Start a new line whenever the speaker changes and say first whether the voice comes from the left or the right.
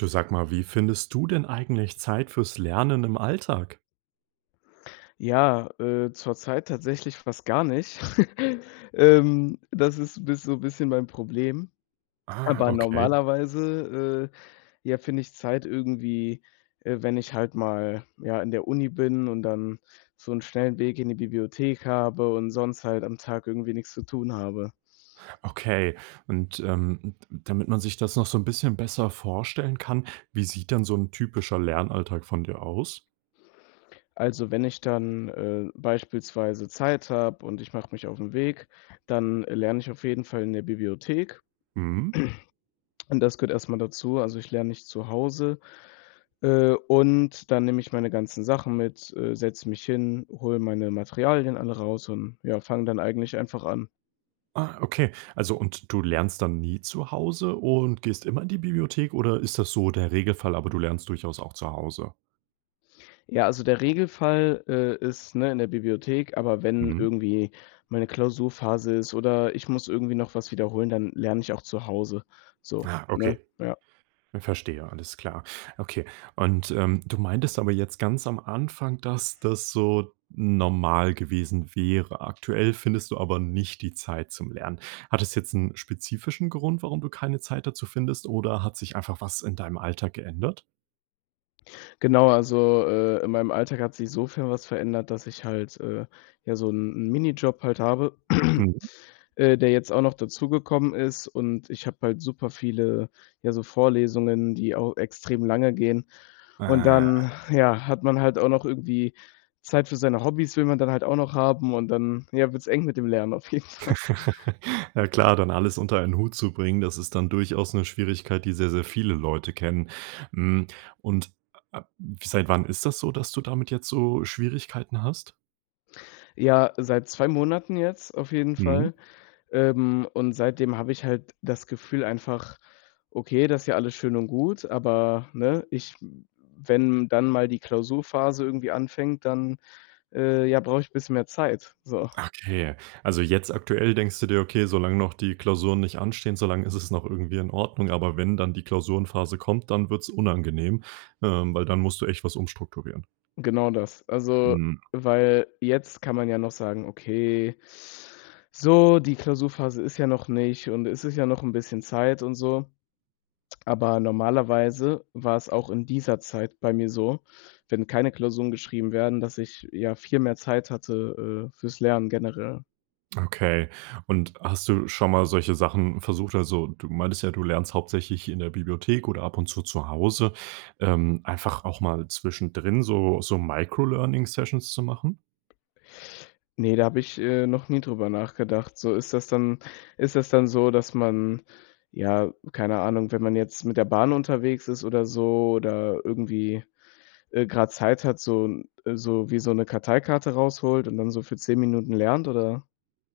right: Du sag mal, wie findest du denn eigentlich Zeit für's Lernen im Alltag?
left: Ja, äh, zurzeit tatsächlich fast gar nicht. Ähm, das ist bisso bisschen mein Problem,
right: Ah,
left: aber
right: okay.
left: normalerweise, äh, ja finde ich Zeit irgendwie, äh, wenn ich halt mal, ja, in der Uni bin und dann so 'n schnellen Weg in die Bibliothek habe und sonst halt am Tag irgendwie nix zu tun habe.
right: Okay und, ähm, d damit man sich das noch so 'n bisschen besser vorstellen kann, wie sieht denn so 'n typischer Lernalltag von dir aus?
left: Also wenn ich dann, äh, beispielsweise Zeit habe und ich mache mich auf 'n Weg, dann, äh, lerne ich auf jeden Fall in der Bibliothek
right: Mhm.
left: und das gehört erst mal dazu. Also ich lerne nicht zu Hause, äh, und dann nehme ich meine ganzen Sachen mit, äh, setze mich hin, hole meine Materialien alle raus und ja, fang dann eigentlich einfach an.
right: Ah, okay. Also, und du lernst dann nie zu Hause und gehst immer in die Bibliothek oder ist das so der Regelfall, aber du lernst durchaus auch zu Hause?
left: Ja, also der Regelfall, äh is, ne, in der Bibliothek, aber wenn
right: Mhm.
left: irgendwie meine Klausurphase ist oder ich muss irgendwie noch was wiederholen, dann lerne ich auch zu Hause, so,
right: Ah
left: ne?
right: okay,
left: Ja.
right: verstehe alles klar. Okay, und, ähm, du meintest aber jetzt ganz am Anfang, dass das so normal gewesen wäre. Aktuell findest du aber nicht die Zeit zum Lernen. Hat das jetzt 'n spezifischen Grund, warum du keine Zeit dazu findest oder hat sich einfach was in deinem Alltag geändert?
left: Genau, also, äh, in meinem Alltag hat sich sofern was verändert, dass ich halt, äh, ja, so 'n Minijob halt habe,
right: Mhm.
left: äh, der jetzt auch noch dazugekommen ist und ich habe halt super viele, ja, so Vorlesungen, die auch extrem lange gehen und
right: Ah.
left: dann ja, hat man halt auch noch irgendwie Zeit für seine Hobbys, will man dann halt auch noch haben und dann, ja, wird's eng mit dem Lernen auf jeden Fall.
right: Ja, klar dann alles unter ein Hut zu bringen das ist dann durchaus 'ne Schwierigkeit die sehr sehr viele Leute kennen. Hm, und, äh, seit wann ist das so, dass du damit jetzt so Schwierigkeiten hast?
left: Ja, seit 2 Monaten jetzt auf jeden
right: Mhm.
left: Fall, ähm, und seitdem habe ich halt das Gefühl einfach: Okay, das ist ja alles schön und gut, aber ne, ich wenn dann mal die Klausurphase irgendwie anfängt, dann, äh, ja brauche ich bisschen mehr Zeit, so.
right: Okay, also jetzt aktuell denkst du dir: „Okay, solange noch die Klausuren nicht anstehen, solange ist es noch irgendwie in Ordnung, aber wenn dann die Klausurenphase kommt, dann wird's unangenehm,“ ähm, weil dann musst du echt was umstrukturieren.
left: Genau das. Also,
right: Mhm.
left: weil jetzt kann man ja noch sagen: „Okay, so, die Klausurphase ist ja noch nicht und es ist ja noch 'n bisschen Zeit und so,“ aber normalerweise war es auch in dieser Zeit bei mir so, wenn keine Klausuren geschrieben werden, dass ich, ja, viel mehr Zeit hatte, äh, für's Lernen generell.
right: Okay und hast du schon mal solche Sachen versucht also, du meintest ja du lernst hauptsächlich in der Bibliothek oder ab und zu zu Hause, ähm, einfach auch mal zwischendrin so so Microlearning Sessions zu machen?
left: Ne, da habe ich, äh, noch nie drüber nachgedacht. So ist das dann ist das dann so, dass man ja, keine Ahnung, wenn man jetzt mit der Bahn unterwegs ist oder so oder irgendwie, äh, grade Zeit hat, so 'n, äh, so wie so 'ne Karteikarte rausholt und dann so für 10 Minuten lernt, oder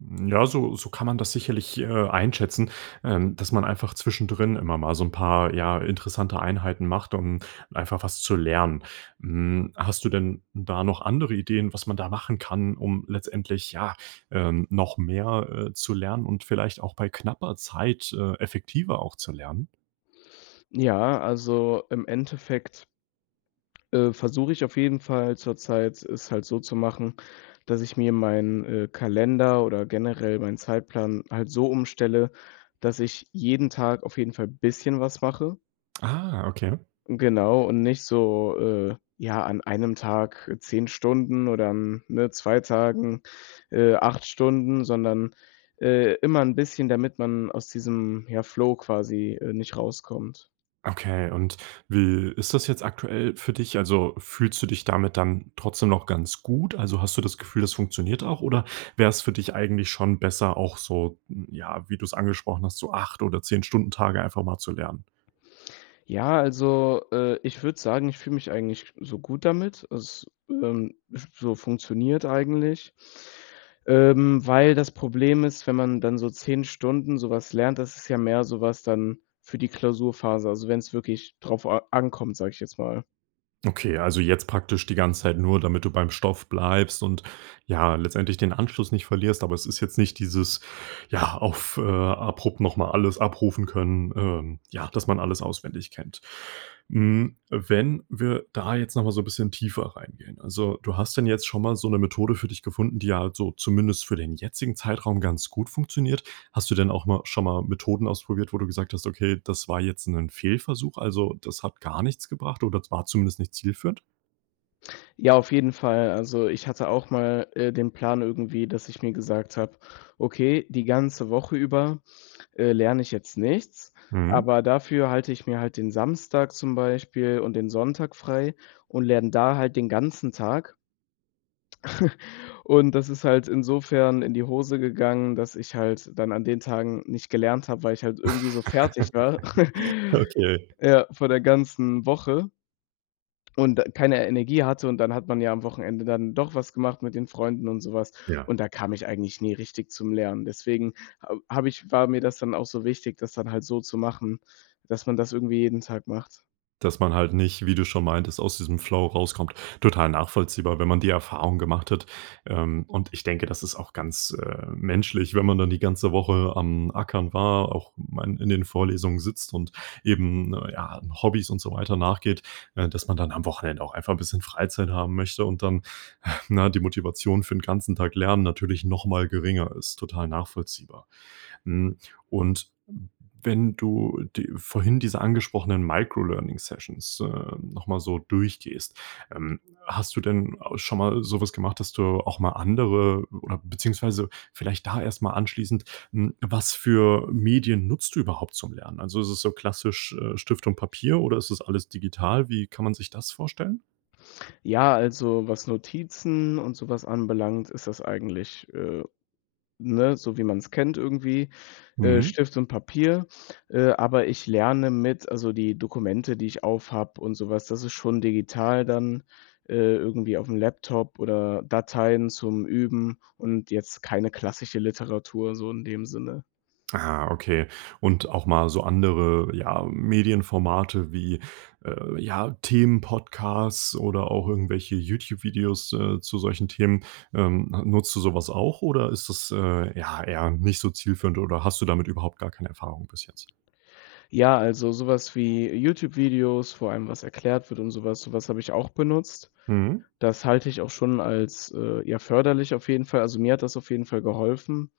right: Ja, so so kann man das sicherlich, äh, einschätzen, ähm, dass man einfach zwischendrin immer mal so 'n paar, ja, interessante Einheiten macht, um einfach was zu lernen. Hm, hast du denn da noch andere Ideen, was man da machen kann, um letztendlich ja, ähm, noch mehr, äh, zu lernen und vielleicht auch bei knapper Zeit, äh, effektiver auch zu lernen?
left: Ja, also im Endeffekt, äh, versuche ich auf jeden Fall zurzeit, es halt so zu machen, dass ich mir meinen, äh, Kalender oder generell meinen Zeitplan halt so umstelle, dass ich jeden Tag auf jeden Fall bisschen was mache.
right: Ah, okay.
left: Genau und nicht so, äh, ja, an einem Tag 10 Stunden oder an ne 2 Tagen, äh, 8 Stunden, sondern, äh, immer 'n bisschen, damit man aus diesem, ja, Flow quasi, äh, nicht rauskommt.
right: Okay und wie ist das jetzt aktuell für dich? Also, fühlst du dich damit dann trotzdem noch ganz gut? Also, hast du das Gefühl, das funktioniert auch oder wär's für dich eigentlich schon besser auch so, mm, ja wie du's angesprochen hast so 8 oder 10 Stunden-Tage einfach mal zu lernen?
left: Ja, also, äh, ich würd sagen, ich fühl mich eigentlich so gut damit. Es, ähm, f so funktioniert eigentlich, ähm, weil das Problem ist, wenn man dann so 10 Stunden so was lernt, das ist ja mehr so was dann für die Klausurphase, also wenn's wirklich drauf a ankommt, sag ich jetzt mal.
right: Okay, ja also jetzt praktisch die ganze Zeit nur, damit du beim Stoff bleibst und, ja, letztendlich den Anschluss nicht verlierst, aber es ist jetzt nicht dieses ja, auf äh, abrupt noch mal alles abrufen können, ähm, ja, dass man alles auswendig kennt. Hm, wenn wir da jetzt noch mal so bisschen tiefer reingehen, also, du hast dann jetzt schon mal so 'ne Methode für dich gefunden, die halt so zumindest für den jetzigen Zeitraum ganz gut funktioniert. Hast du denn auch mal schon mal Methoden ausprobiert, wo du gesagt hast: „Okay, das war jetzt 'nen Fehlversuch, also, das hat gar nichts gebracht oder z war zumindest nicht zielführend?“
left: Ja, auf jeden Fall. Also ich hatte auch mal, äh, den Plan irgendwie, dass ich mir gesagt habe: „Okay, die ganze Woche über, äh, lerne ich jetzt nichts,
right: Mhm.
left: aber dafür halte ich mir halt den Samstag zum Beispiel und den Sonntag frei und lerne da halt den ganzen Tag.“ Und das ist halt insofern in die Hose gegangen, dass ich halt dann an den Tagen nicht gelernt habe, weil ich halt irgendwie so fertig war,
right: Okay.
left: ja, vor der ganzen Woche und da keine Energie hatte und dann hat man ja am Wochenende dann doch was gemacht mit den Freunden und so was.
right: Ja.
left: Und da kam ich eigentlich nie richtig zum Lernen. Deswegen ha habe ich war mir das dann auch so wichtig, das dann halt so zu machen, dass man das irgendwie jeden Tag macht.
right: Dass man halt nicht, wie du schon meintest, aus diesem Flow rauskommt, total nachvollziehbar, wenn man die Erfahrung gemacht hat. Ähm, und ich denke, das ist auch ganz, äh, menschlich, wenn man dann die ganze Woche am Ackern war, auch man in den Vorlesungen sitzt und eben ne, ja, Hobbys und so weiter nachgeht, ne, dass man dann am Wochenende auch einfach 'n bisschen Freizeit haben möchte und dann, ne, die Motivation für 'n ganzen Tag lernen natürlich noch mal geringer ist, total nachvollziehbar. Hm, und wenn du die vorhin diese angesprochenen Microlearning-Sessions, äh, noch mal so durchgehst, ähm, hast du denn schon mal so was gemacht, dass du auch mal andere oder beziehungsweise, vielleicht da erst mal anschließend hm, was für Medien nutzt du überhaupt zum Lernen? Also ist es so klassisch, äh, Stift und Papier oder ist das alles digital? Wie kann man sich das vorstellen?
left: Ja, also was Notizen und sowas anbelangt, ist das eigentlich äh, ne, so wie man's kennt irgendwie, äh,
right: Mhm.
left: Stift und Papier, äh, aber ich lerne mit also die Dokumente, die ich auf habe und sowas, das ist schon digital dann, äh, irgendwie aufm Laptop oder Dateien zum Üben und jetzt keine klassische Literatur so in dem Sinne.
right: Ah, okay und auch mal so andere, ja, Medienformate wie, äh, ja Themen Podcasts oder auch irgendwelche Youtube-Videos, äh, zu solchen Themen. Ähm, nutzt du sowas auch oder ist das, äh, ja, eher nicht so zielführend oder hast du damit überhaupt gar keine Erfahrung bis jetzt?
left: Ja, also sowas wie Youtube-Videos, vor allem was erklärt wird und sowas sowas habe ich auch benutzt.
right: Mhm.
left: Das halte ich auch schon als, äh, ja, förderlich auf jeden Fall. Also, mir hat das auf jeden Fall geholfen.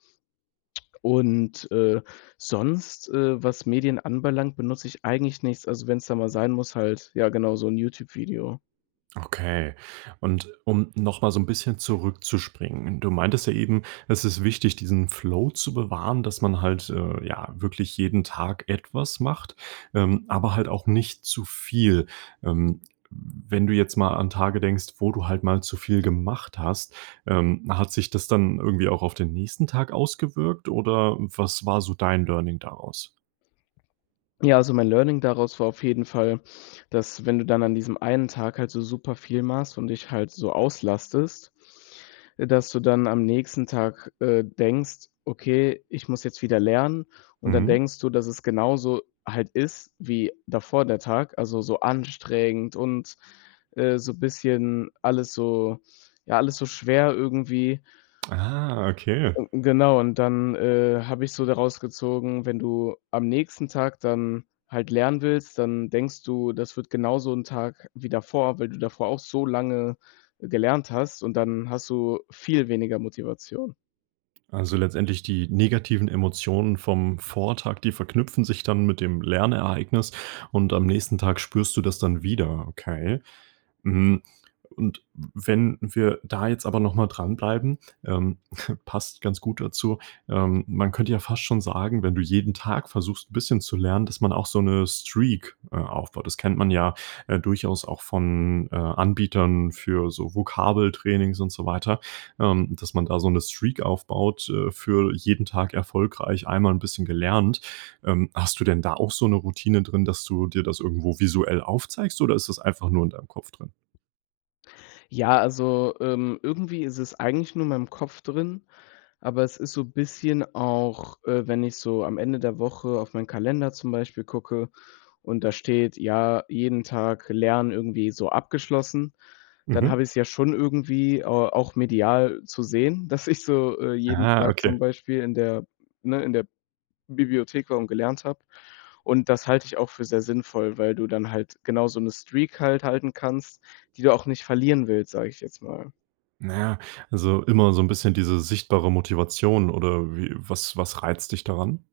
left: Und, äh, sonst, äh, was Medien anbelangt, benutze ich eigentlich nichts. Also wenn's da mal sein muss halt ja genau so 'n Youtube-Video.
right: Okay und um noch mal so 'n bisschen zurückzuspringen. Du meintest ja eben das ist wichtig diesen Flow zu bewahren dass man halt, äh, ja wirklich jeden Tag etwas macht, ähm, aber halt auch nicht zu viel. Ähm, w wenn du jetzt mal an Tage denkst, wo du halt mal zu viel gemacht hast, ähm, hat sich das dann irgendwie auch auf den nächsten Tag ausgewirkt oder was war so dein Learning daraus?
left: Ja, also mein Learning daraus war auf jeden Fall, dass, wenn du dann an diesem einen Tag halt so super viel machst und dich halt so auslastest, äh, dass du dann am nächsten Tag, äh, denkst, okay, ich muss jetzt wieder lernen. Und dann
right: Mhm.
left: denkst du, dass es genauso halt ist wie davor der Tag, also so anstrengend und, äh, so bisschen alles so ja, alles so schwer irgendwie.
right: Ah, okay.
left: Genau und dann, äh, habe ich so daraus gezogen, wenn du am nächsten Tag dann halt lernen willst, dann denkst du, das wird genauso 'n Tag wie davor, weil du davor auch so lange gelernt hast und dann hast du viel weniger Motivation.
right: Also, letztendlich die negativen Emotionen vom Vortag, die verknüpfen sich dann mit dem Lernereignis und am nächsten Tag spürst du das dann wieder, okay? Hm, und w wenn wir da jetzt aber noch mal dranbleiben, ähm, passt ganz gut dazu. Ähm, man könnte ja fast schon sagen, wenn du jeden Tag versuchst 'n bisschen zu lernen, dass man auch so 'ne Streak, äh, aufbaut. Das kennt man ja, äh, durchaus auch von, äh, Anbietern für so Vokabeltrainings und so weiter, ähm, dass man da so 'ne Streak aufbaut, äh, für jeden Tag erfolgreich einmal 'n bisschen gelernt. Ähm, hast du denn da auch so 'ne Routine drin, dass du dir das irgendwo visuell aufzeigst oder ist das einfach nur in deinem Kopf drin?
left: Ja, also, ähm, irgendwie ist es eigentlich nur in meinem Kopf drin, aber es ist so bisschen auch, äh, wenn ich so am Ende der Woche auf meinen Kalender zum Beispiel gucke und da steht, ja, jeden Tag Lernen irgendwie so abgeschlossen, dann
right: Mhm.
left: habe ich es ja schon irgendwie, ah, auch medial zu sehen, dass ich so, äh, jeden
right: Ah.
left: Tag zum
right: Okay.
left: Beispiel in der ne, in der Bibliothek [unintelligible] gelernt habe. Und, das halte ich auch für sehr sinnvoll, weil du dann halt genau so 'ne Streak halt halten kannst, die du auch nicht verlieren willst, sage ich jetzt mal.
right: Naja, also immer so 'n bisschen diese sichtbare Motivation oder wie was was reizt dich daran?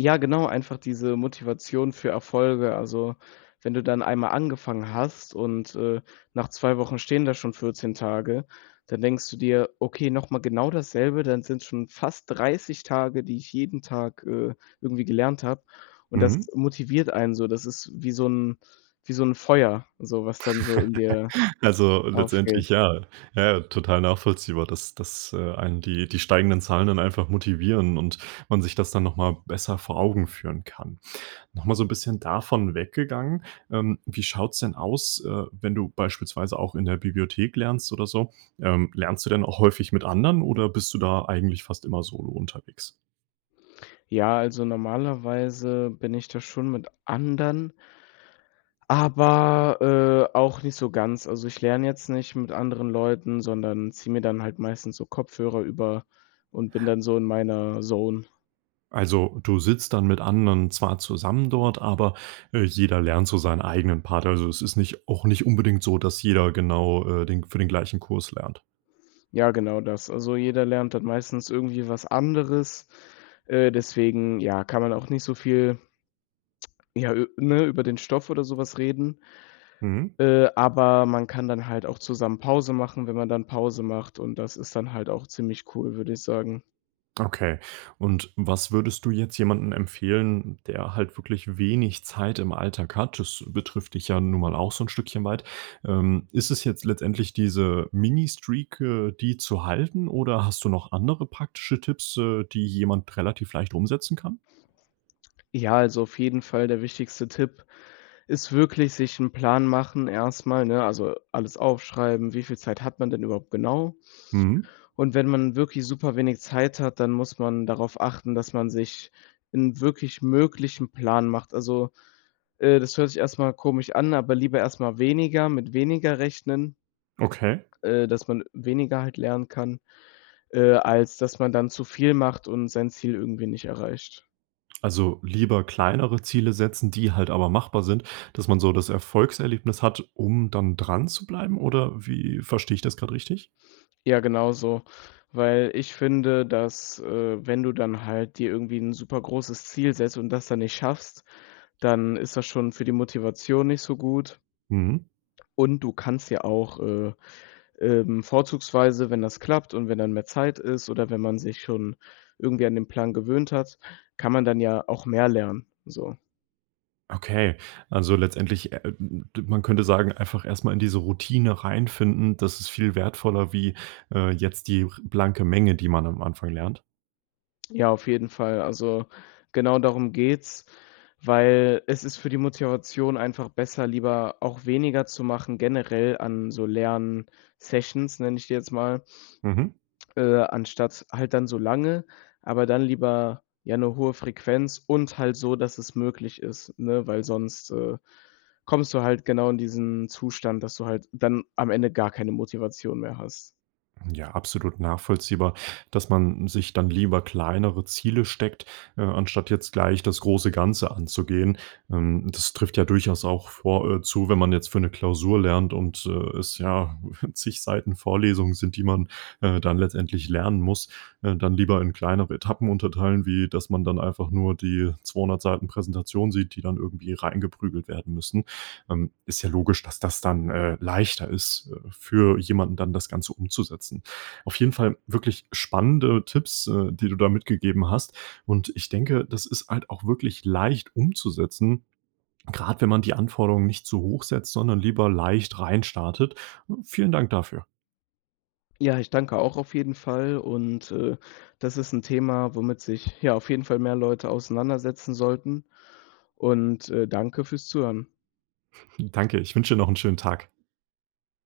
left: Ja, genau, einfach diese Motivation für Erfolge. Also, wenn du dann einmal angefangen hast und, äh, nach 2 Wochen stehen da schon 14 Tage, dann denkst du dir: „Okay, noch mal genau dasselbe, dann sind's schon fast 30 Tage, die ich jeden Tag, äh, irgendwie gelernt habe” und das
right: Mhm.
left: motiviert einen so. Das ist wie so 'n wie so 'n Feuer, so was dann so in dir
right: Also,
left: aufgeht.
right: letztendlich ja, ja, total nachvollziehbar, dass das äh, einen die die steigenden Zahlen dann einfach motivieren und man sich das dann noch mal besser vor Augen führen kann. Noch mal so 'n bisschen davon weggegangen, ähm, wie schaut's denn aus, äh, wenn du beispielsweise auch in der Bibliothek lernst oder so, ähm, lernst du denn auch häufig mit Anderen oder bist du da eigentlich fast immer solo unterwegs?
left: Ja, also normalerweise bin ich da schon mit anderen aber, äh, auch nicht so ganz. Also, ich lerne jetzt nicht mit anderen Leuten, sondern ziehe mir dann halt meistens so Kopfhörer über und bin dann so in meiner Zone.
right: Also, du sitzt dann mit anderen zwar zusammen dort aber, äh, jeder lernt so seinen eigenen Part. Also, es ist nicht auch nicht unbedingt so, dass jeder genau, äh, den für den gleichen Kurs lernt.
left: Ja genau das. Also, jeder lernt dann meistens irgendwie was anderes, äh, deswegen, ja, kann man auch nicht so viel, ja ü ne, über den Stoff oder so was reden,
right: Mhm.
left: äh, aber man kann dann halt auch zusammen Pause machen, wenn man dann Pause macht und das ist dann halt auch ziemlich cool, würde ich sagen.
right: Okay und was würdest du jetzt jemanden empfehlen, der halt wirklich wenig Zeit im Alltag hat? Das betrifft dich ja nun mal auch so 'n Stückchen weit. Ähm, ist es jetzt letztendlich diese Mini Streak, äh, die zu halten oder hast du noch andere praktische Tipps, äh, die jemand relativ leicht umsetzen kann?
left: Ja, also auf jeden Fall der wichtigste Tipp ist wirklich, sich 'n Plan machen erst mal, ne, also alles aufschreiben, wie viel Zeit hat man denn überhaupt genau?
right: Mhm.
left: Und wenn man wirklich super wenig Zeit hat, dann muss man darauf achten, dass man sich 'n wirklich möglichen Plan macht. Also, äh, das hört sich erst mal komisch an, aber lieber erst mal weniger mit weniger rechnen,
right: Okay.
left: äh, dass man weniger halt lernen kann, äh, als dass man dann zu viel macht und sein Ziel irgendwie nicht erreicht.
right: Also, lieber kleinere Ziele setzen, die halt aber machbar sind, dass man so das Erfolgserlebnis hat, um dann dran zu bleiben oder wie verstehe ich das grad richtig?
left: Ja, genau so, weil ich finde, dass, äh, wenn du dann halt dir irgendwie 'n super großes Ziel setzt und das dann nicht schaffst, dann ist das schon für die Motivation nicht so gut.
right: Mhm.
left: Und, du kannst ja auch, äh, ähm, vorzugsweise wenn das klappt und wenn dann mehr Zeit ist oder wenn man sich schon irgendwie an den Plan gewöhnt hat, kann man dann ja auch mehr lernen, so.
right: Okay, also letztendlich, äh äh, m m d man könnte sagen, einfach erst mal in diese Routine reinfinden. Das ist viel wertvoller wie, äh, jetzt die r blanke Menge, die man am Anfang lernt.
left: Ja, auf jeden Fall. Also, genau darum geht's, weil es ist für die Motivation einfach besser, lieber auch weniger zu machen generell an so Lern Sessions nenne ich die jetzt mal,
right: Mhm.
left: äh, anstatt halt dann so lange, aber dann lieber, ja, 'ne hohe Frequenz und halt so, dass es möglich ist, ne, weil sonst, äh, kommst du halt genau in diesen Zustand, dass du halt dann am Ende gar keine Motivation mehr hast.
right: Hm, ja, absolut nachvollziehbar, dass man sich dann lieber kleinere Ziele steckt, äh, anstatt jetzt gleich das große Ganze anzugehen. Ähm, das trifft ja durchaus auch vor äh, zu, wenn man jetzt für 'ne Klausur lernt und, äh, es ja zig Seiten Vorlesungen sind, die man, äh, dann letztendlich lernen muss, ne, dann lieber in kleinere Etappen unterteilen, wie, dass man dann einfach nur die 200 Seiten Präsentation sieht, die dann irgendwie reingeprügelt werden müssen. Ähm, ist ja logisch, dass das dann, äh, leichter ist, äh, für jemanden dann das Ganze umzusetzen. Auf jeden Fall wirklich spannende Tipps, äh, die du da mitgegeben hast. Und, ich denke das ist halt auch wirklich leicht umzusetzen, grad wenn man die Anforderungen nicht zu hoch setzt sondern lieber leicht rein startet. Vielen Dank dafür.
left: Ja, ich danke auch auf jeden Fall und, äh, das ist 'n Thema, womit sich ja, auf jeden Fall mehr Leute auseinandersetzen sollten und, äh, danke fürs Zuhören.
right: Danke, ich wünsch dir noch 'n schönen Tag.